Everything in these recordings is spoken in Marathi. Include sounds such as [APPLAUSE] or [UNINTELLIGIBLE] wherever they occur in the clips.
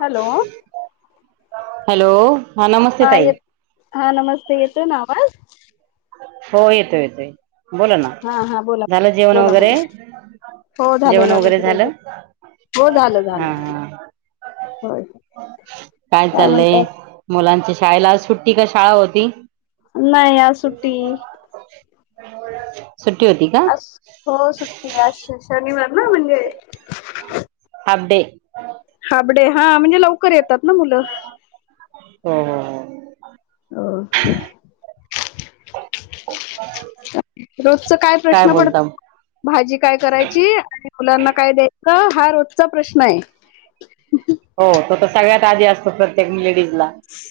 हॅलो! हॅलो! हा नमस्ते ताई हा नमस्ते येतोय ना आवाज. हो येतो येतोय बोला ना हा हा बोला झालं जेवण बोला वगैरे बोला हो झालं जेवण वगैरे सगळं झालं हो झालं हा झालं हा होय काय चाललंय मुलांचे शाळेला आज सुट्टी का शाळा होती नाही आज सुट्टी [UNINTELLIGIBLE] का अस हो सुट्टी आज शनिवार ना म्हणजे हाफ डे हाफ डे हा म्हणजे लवकर येतात ना मुलं हो हो हो हो रोजच काय प्रश्न बोलता हो पडतो भाजी काय करायची आणि मुलांना काय द्याय का हा रोजचा प्रश्न आहे हो तो तर सगळ्यात आधी असतो प्रत्येक लेडीज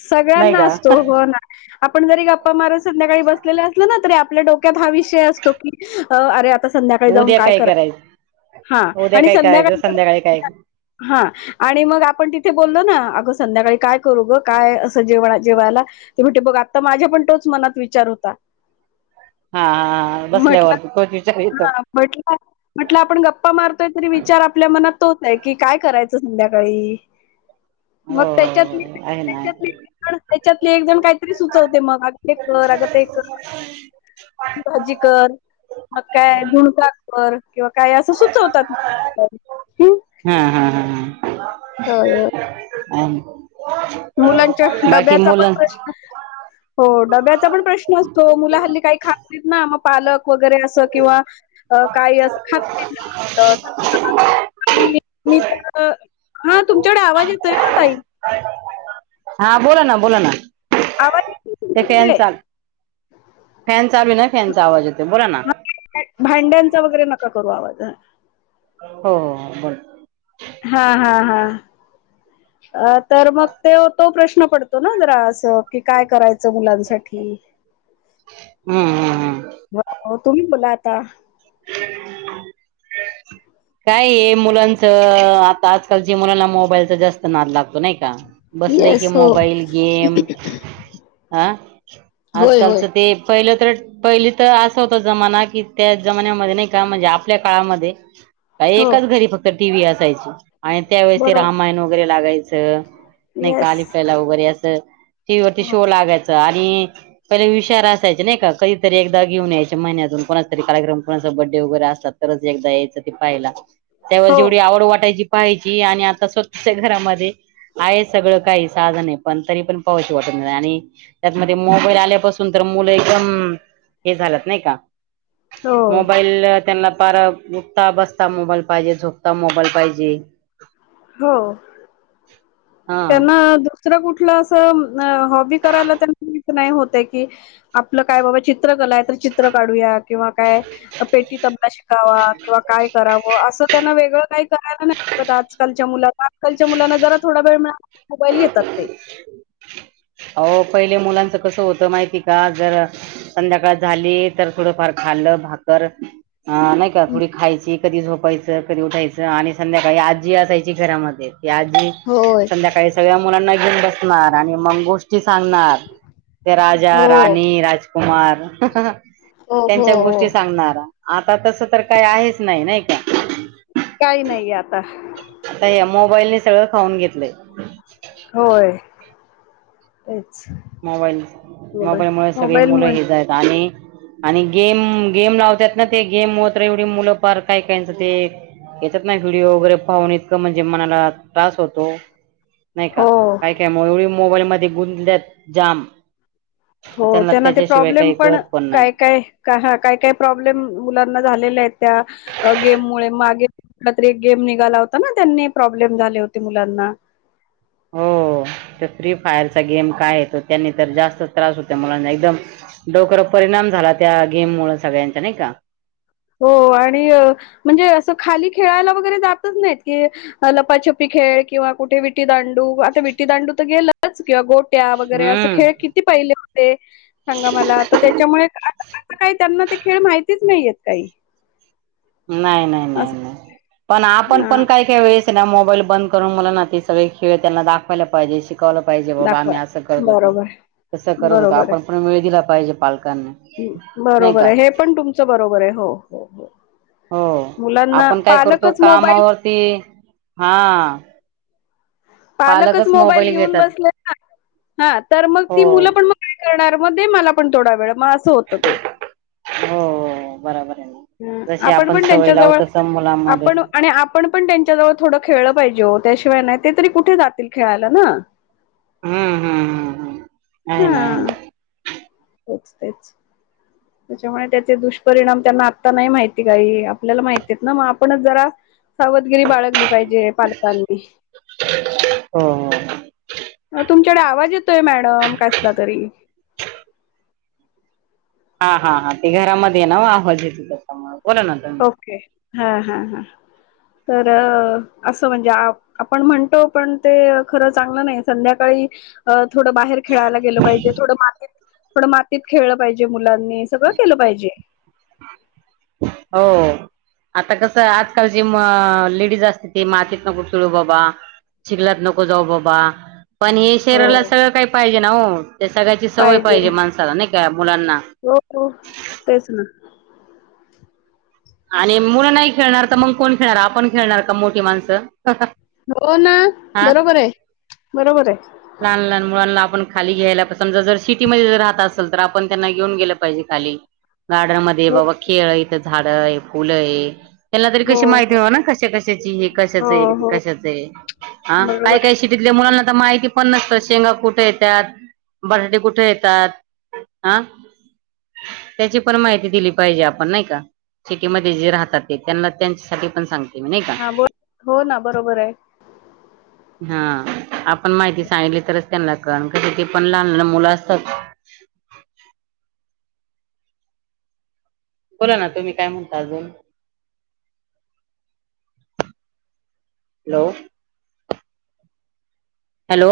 सगळ्यांना असतो हो ना आपण जरी गप्पा मारत संध्याकाळी बसलेले असल ना तरी आपल्या डोक्यात हा विषय असतो की अरे आता संध्याकाळी जाऊन काय करायचं हा उद्या आणि काय करायचं संध्याकाळी काय संध्याकाळ हा आणि मग आपण तिथे बोललो ना अगं संध्याकाळी काय करू गं काय असं जेव जेवायला ते भेटे बघ आता माझ्या पण तोच मनात विचार होता हा हा म्हटलं बसल्यावरर हा म्हट म्हटलं आपण गप्पा मारतोय तरी विचार आपल्या मनात तोच आहे की काय करायचं संध्याकाळी मग त्याच्यात हो आहे ना त्याच्यातलेण त्याच्यातले एक जण काहीतरी सुचवते मग ते कर अगं ते कर [INAUDIBLE] भाजी कर मग काय धुणकाक किंवा काय असं सुचवतात हम् हम होय होय. हम ह मुलांच्या डब्याचा पण प्रश्न हो डब्याचा पण प्रश्न असतो मुला हल्ली काही खाातत ना मग पालक वगैरे अस किंवा काही अस खात झाला आणि मी हा तुमच्याकडे आवाज येतोय ना ताई हा बोला ना बोला ना आज फॅनचाभी नाही फॅनचा आवाज येत बोला ना भांड्यांचा वगैरे करू आवाज हो हो बोल हा हा हा. [INAUDIBLE] अ तर मग ते तो प्रश्न पडतो ना जरा असं कि काय करायचं मुलांसाठी हम्म हम्म हम्म हो तुम्ही बोला आता [INAUDIBLE] काय मुलांच आता आजकालच्या मुलांना मोबाईलचा जास्त नाद लागतो नाही का बसले ककी येस हो मोबाईल गेम हा होय होय. आजकालच ते पहिलं तर पहिली तर असं होत जमाना कि त्या जमान्यामध्ये नाही का म्हणजे आपल्या काळामध्ये का हो एच घरी फक्त टी व्ही असायची आणि त्यावेेळेस ते बरोबर रामायण वगैरे लागायचं नाही का येस आलीफ लैला वगैरे असं टी वही वरती हो शो लागायच आणि पहिले विषार असायचे नाही का कधीतरी एकदा घेऊन यायचे महिन्यातून कोणारी कार्यक्रम कोणा बडे वगैरे असतात तर एक यायचं ते पाला त्याव जेवढी आवड वाटायची पाहिजे आणि आता स्वतःच्या घरामध्ये आहे सगळं काही साधन आहे पण तरी पण पाहायची वाटत नाही आणि त्यातमध्ये मोबाईल आल्यापासून तर मुलं एकदम हे झालंत नाही का हो मोबाईल त्यांना पार उठता बस मोबाईल पाहिजे. झोकता मोबाईल पाहिजे. हो हा त्यांना दो तर कुठल अस हॉीबी करायला नाहीत की आपलं काय बाबा चित्र नाय तर चित्र काढूया किंवा काय पेटी तबला शिकावा किंवा काय करावं अस त्यांना वेगळं काही करायला नाहीगत, आजकालच्या मुला आजकालच्या मुलांना जरा थोडा वेळ मिळा मोबाईल घेतात ते हो पहिले मुलांच कसं होत माहिती का? जर संध्याकाळात झाली तर थोडंफार खालं भाकर नाही का? थोडी खायची कधी झोपायचं, कधी उठायचं आणि संध्याकाळी आजी असायची घरामध्ये या आधी होय संध्याकाळी सगळ्या मुलांना घेऊन बसणार, आणि मंगोष्ट सांगणार ते राजा, हो राणी, राजकुमार हो हो त्यांच्या हो. गोष्टी सांगणार आता तस तर काय आहेच नाही, नाही का? काही नाहीये आता मोबाईल सगळं खाऊन घेतलंय होय मोबाईल मोबाईल मुल सगळे मुलं हे जा आहेत आणि आणि गेम, गेम लावतात ना ते गेम होत एवढी मुलं पार काय कायचं ते याच्यात ना व्हिडिओ वगैरे पाहून इतकं म्हणजे मनाला त्रास होतो. नाही का हो काय काय मग एवढी मोबाईल मध्ये गुंतल्यात जाम हो त्यांना ते त्याच्याशिवाय प्रॉब्लेम काही पण कळत नाही काय काय, काय काय प्रॉब्लेम मुलांना झालेले आहेत. त्या गेम मुळे मागे रात्री एक गेम निघाला होता ना, त्यांनी प्रॉब्लेम झाले होते मुलांना. हो फ्री फायरचा गेम काय तो त्यांनी तर जास्त त्रास होत मुलांना एकदम डोकर परिणाम झाला त्या गेम मु सगळ्यांचा नाही का? हो आणि म्हणजे असं खाली खेळायला वगैरे जातच नाहीत की लपाछपी खेळ किंवा कुठे विटी दांडू आता विटी दांडू तर गेलच किंवा गो त्या् वगैरे असं हम्म खेळ किती पहिले होते सांगा मला तर त्याच्यामुळे का असं काही त्यांना ते खेळ माहितीच नाहीयेत. काही नाही नाही नाही असं नाही पण आपण हा पण काय काय वेळेत त्यांना मोबाईल बंद करून मुलांना सगळे खेळ त्यांना दाखवायला पाहिजे. कवल पाहिजे बाबा दाखवा आम्ही अस करत होतो. बरोबर तस करत होतो. बरोबर आपण पण वेळ दिला पाहिजे पालका बरोबर आहे हे पण तुमचं बरोबर आहे हो हो हो हो मुलांना आपण काय करतो. पालकच मोबाईल कामावरती हा पालकच मोबाईल घेऊन बसले ना हा तर मग हो ती मुलं पण मग काय करणार मग दे मला पण थोडा वेळ मग असं होतं ते हो बरोबर आहे. ह जशी आपण पण सवय लावू त्यांच्याजवळ तसं मुलांमध्ये आपण आणि आपण पण त्यांच्याजवळ थोडं खेळलं पाहिजे. हो त्याशिवाय नाही ते तरी कुठे जातील खेळायला ना हम्म हम्म हम्म हम्म आहे ना आहे ना पोचतेच त्याच्यामुळे त्याचे दुष्परिणाम त्यांना आत्ता नाही माहिती काही, आपल्याला माहिती आहेत ना, मग आपणच जरा सावधगिरी बाळगली पाहिजे पालकांनी हो हो. त तुमच्या कड आवाज येतोय मॅडम कसला तरी हा हा हा ते घरामध्ये आहे ना आवाज येतो त्याच्यामुळ ओके हा हा ह तर असं म्हणजे आपण म्हणतो पण ते खरं चांगलं नाही संध्याकाळी थोडं बाहेर खेळायला गेलं पाहिजे थोड मातीत थोड मातीत खेळलं पाहिजे मुलानी सगळं केलं पाहिजे. हो आता कस आजकालची म.. जास्त ते मातीत नको चळू बाबा शििकलात नको जाऊ बाबा. पण हे हो शरीराला सगळं काही पाहिजे ना हो. ते सगळ्याची सवय पाहिजे माणसाला नाही का मुलांना. हो हो तेच ना आणि मुलं नाही खेळणार तर मग कोण खेळणार आपण खेळणार का मोठी माणसं. हो ना हा बरोबर आहे बरोबर आहे. लहान लहान मुलांना आपण खाली घ्यायला समजा जर सिटीमध्ये जर राहता असेल तर आपण त्यांना घेऊन गेलं पाहिजे खाली. गार्डन मध्ये हो बाबा खेळ इथ झाड आहे फुलं आहे. त्याना तरी हो कशी हो माहिती मिळ ना कश कशाची हो कशाच हो कशाचं आहे ह बरोबर काय काय आहे. सिटीतल्या मुलाना माहिती प पण नसत शेंगा कुठे येतात बटाटे कुठे येतात हं त्याची पण माहिती दिली पाहिजे आपण नाही का. सिटीमध्ये जे राहतात ते त्यांना त्यांच्यासाठी पण सांगतात. का हा बोल हो ना बरोबर आहे. हा आपण माहिती सांगली तरच त्यांना कण क ते पण लहान मुलं असतात म. बोला ना तुम्ही काय म्हणता अजून. हॅलो. हॅलो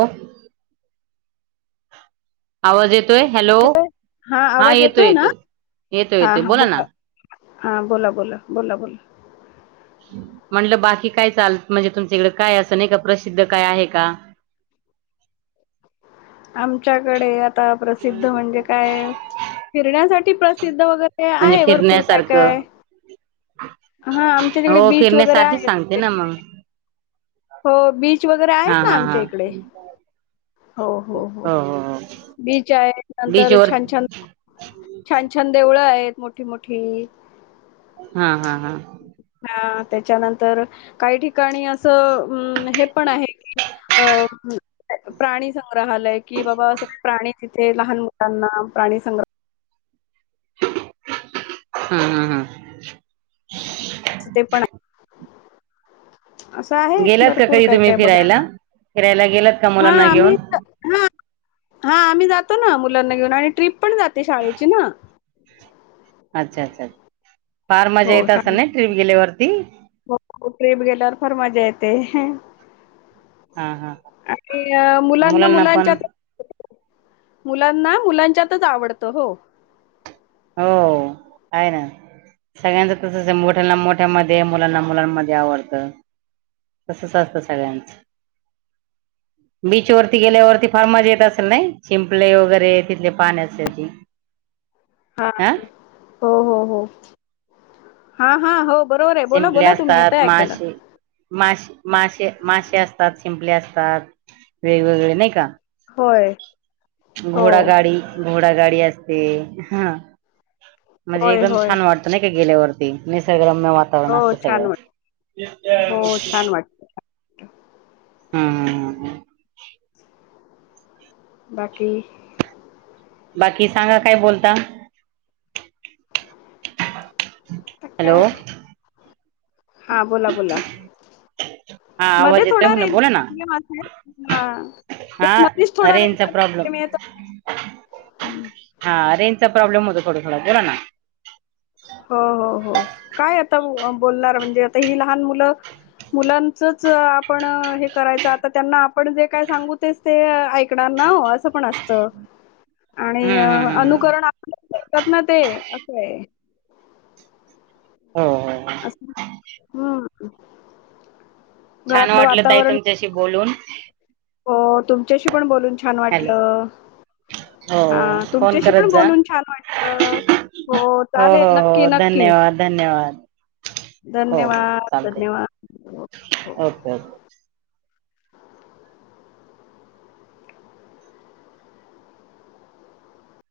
आवाज येत येतोय हॅलो हा येतोय येतो येतो येतोय बोला ना. हा बोला बोला बोला बोला. म्हंटलं बाकी काय चाल म्हणजे तुमच्या इकडे काय असं नाही का प्रसिद्ध काय आहे का. आमच्याकडे आता प्रसिद्ध म्हणजे काय? फिरण्यासाठी प्रसिद्ध वगैरे म्हणजे आहे भरपूर काय काय. फिरण्यासारखं हां, आमच्या तिकडे हो बीच वगैरे फिरण्यासाठीच आहेत सांगते आमच्या ना इकडे. मग. हो बीच वगैरे हा आहेत ना हा हा आमच्या इकडे. हो हो हो बीच आहे बीच नंतर वर छान छान छान छान देवळं आहेत मोठी मोठी. हा हा हा. त्याच्यानंतर काही ठिकाणी असं अ हे पण आहे की अ प्राणी संंग्रहालय कि बाबा सगळे प्राणी तिथे लहान मुलांना प्राणीसंग्र हा हा हा. अस ते पण आहे असं आहे गेलात का भरपूर कधी काय तुम्ही काय फिरायला बघायला. फिरायला गेलात का हा मुलांना आम्ही घेऊन हा हा आम्ही जातो ना मुलांना घेऊन आणि ट्रिप पण जाते शाळेची ना. अच्छा अच्छा. फार हो मजा येत असेल ना ट्रिप शाळेत गेल्यावरती हो ट्र्रीप गेल्यावर फार मजा येत. ते हा हा आणि मुलांना मुलांच्या मुलांना मुलांच्यातच आवडतं हो. हो आहे ना. सगळ्यांचं तस मोठ्यांना मोठ्यामध्ये मुलांना मुलांमध्ये आवडतं. तसंच असत सगळ्यांचं. बीच वरती गेल्यावरती फार मजा येत असेल नाही शिंपले वगैरे तिथले पाणी असल्याची. [UNINTELLIGIBLE] हा हो हो हो हा हा हो. बरोबर आहे बोला शिंपले बोला तुम्ही असतात यता ऐकायला. मासे मासे मासे मासे असतात शिंपले असतात वेगवेगळे नाही का. होय हो घोडा गाडी घोडागाडी असते ह. म्हणजे होय एकदम होय छान वाटतं नाही का गेल्यावरती निसर्गम वातवरण हो असते छान सगळ. वाट हो छान वाटतं. हम्म. बाकी? बाकी सांगा काय बोलता. हॅलो. हा बोला बोला हा मध्ये आवाज येतोय थोडा म्हणलं बोला ना रेंजर ला माझ हा रेंजचा प्रॉब्लेम होता. हम्म. हा रेंजचा प्रॉब्लेम होत ो खळा बला ना [UNINTELLIGIBLE] हो, हो, हो. काय आता बोलणार म्हणजे आता ही लहान मुलं मुलांच आपण हे करायच आता त्यांना आपण जे काय सांगू तेस ते ऐकणार ना हो असं पण असत आणि हम्म हम्म हम्म हम्म अनुकरण आपल्या देतात ना ते असं आहे हो हो हो अस ह छान वाटलं त आहे तुमच्याशी बोलून हो तुमच्याशी पण बोलून छान हॅलो वाटलं हो हा फोन तुमच्याशी करत पण जा बोलून छान वाटलं हो हो चालेल नक्की हो नक्की धन्यवाद धन्यवाद हो हो धन्यवाद चालतंय धन्यवाद ओके ओके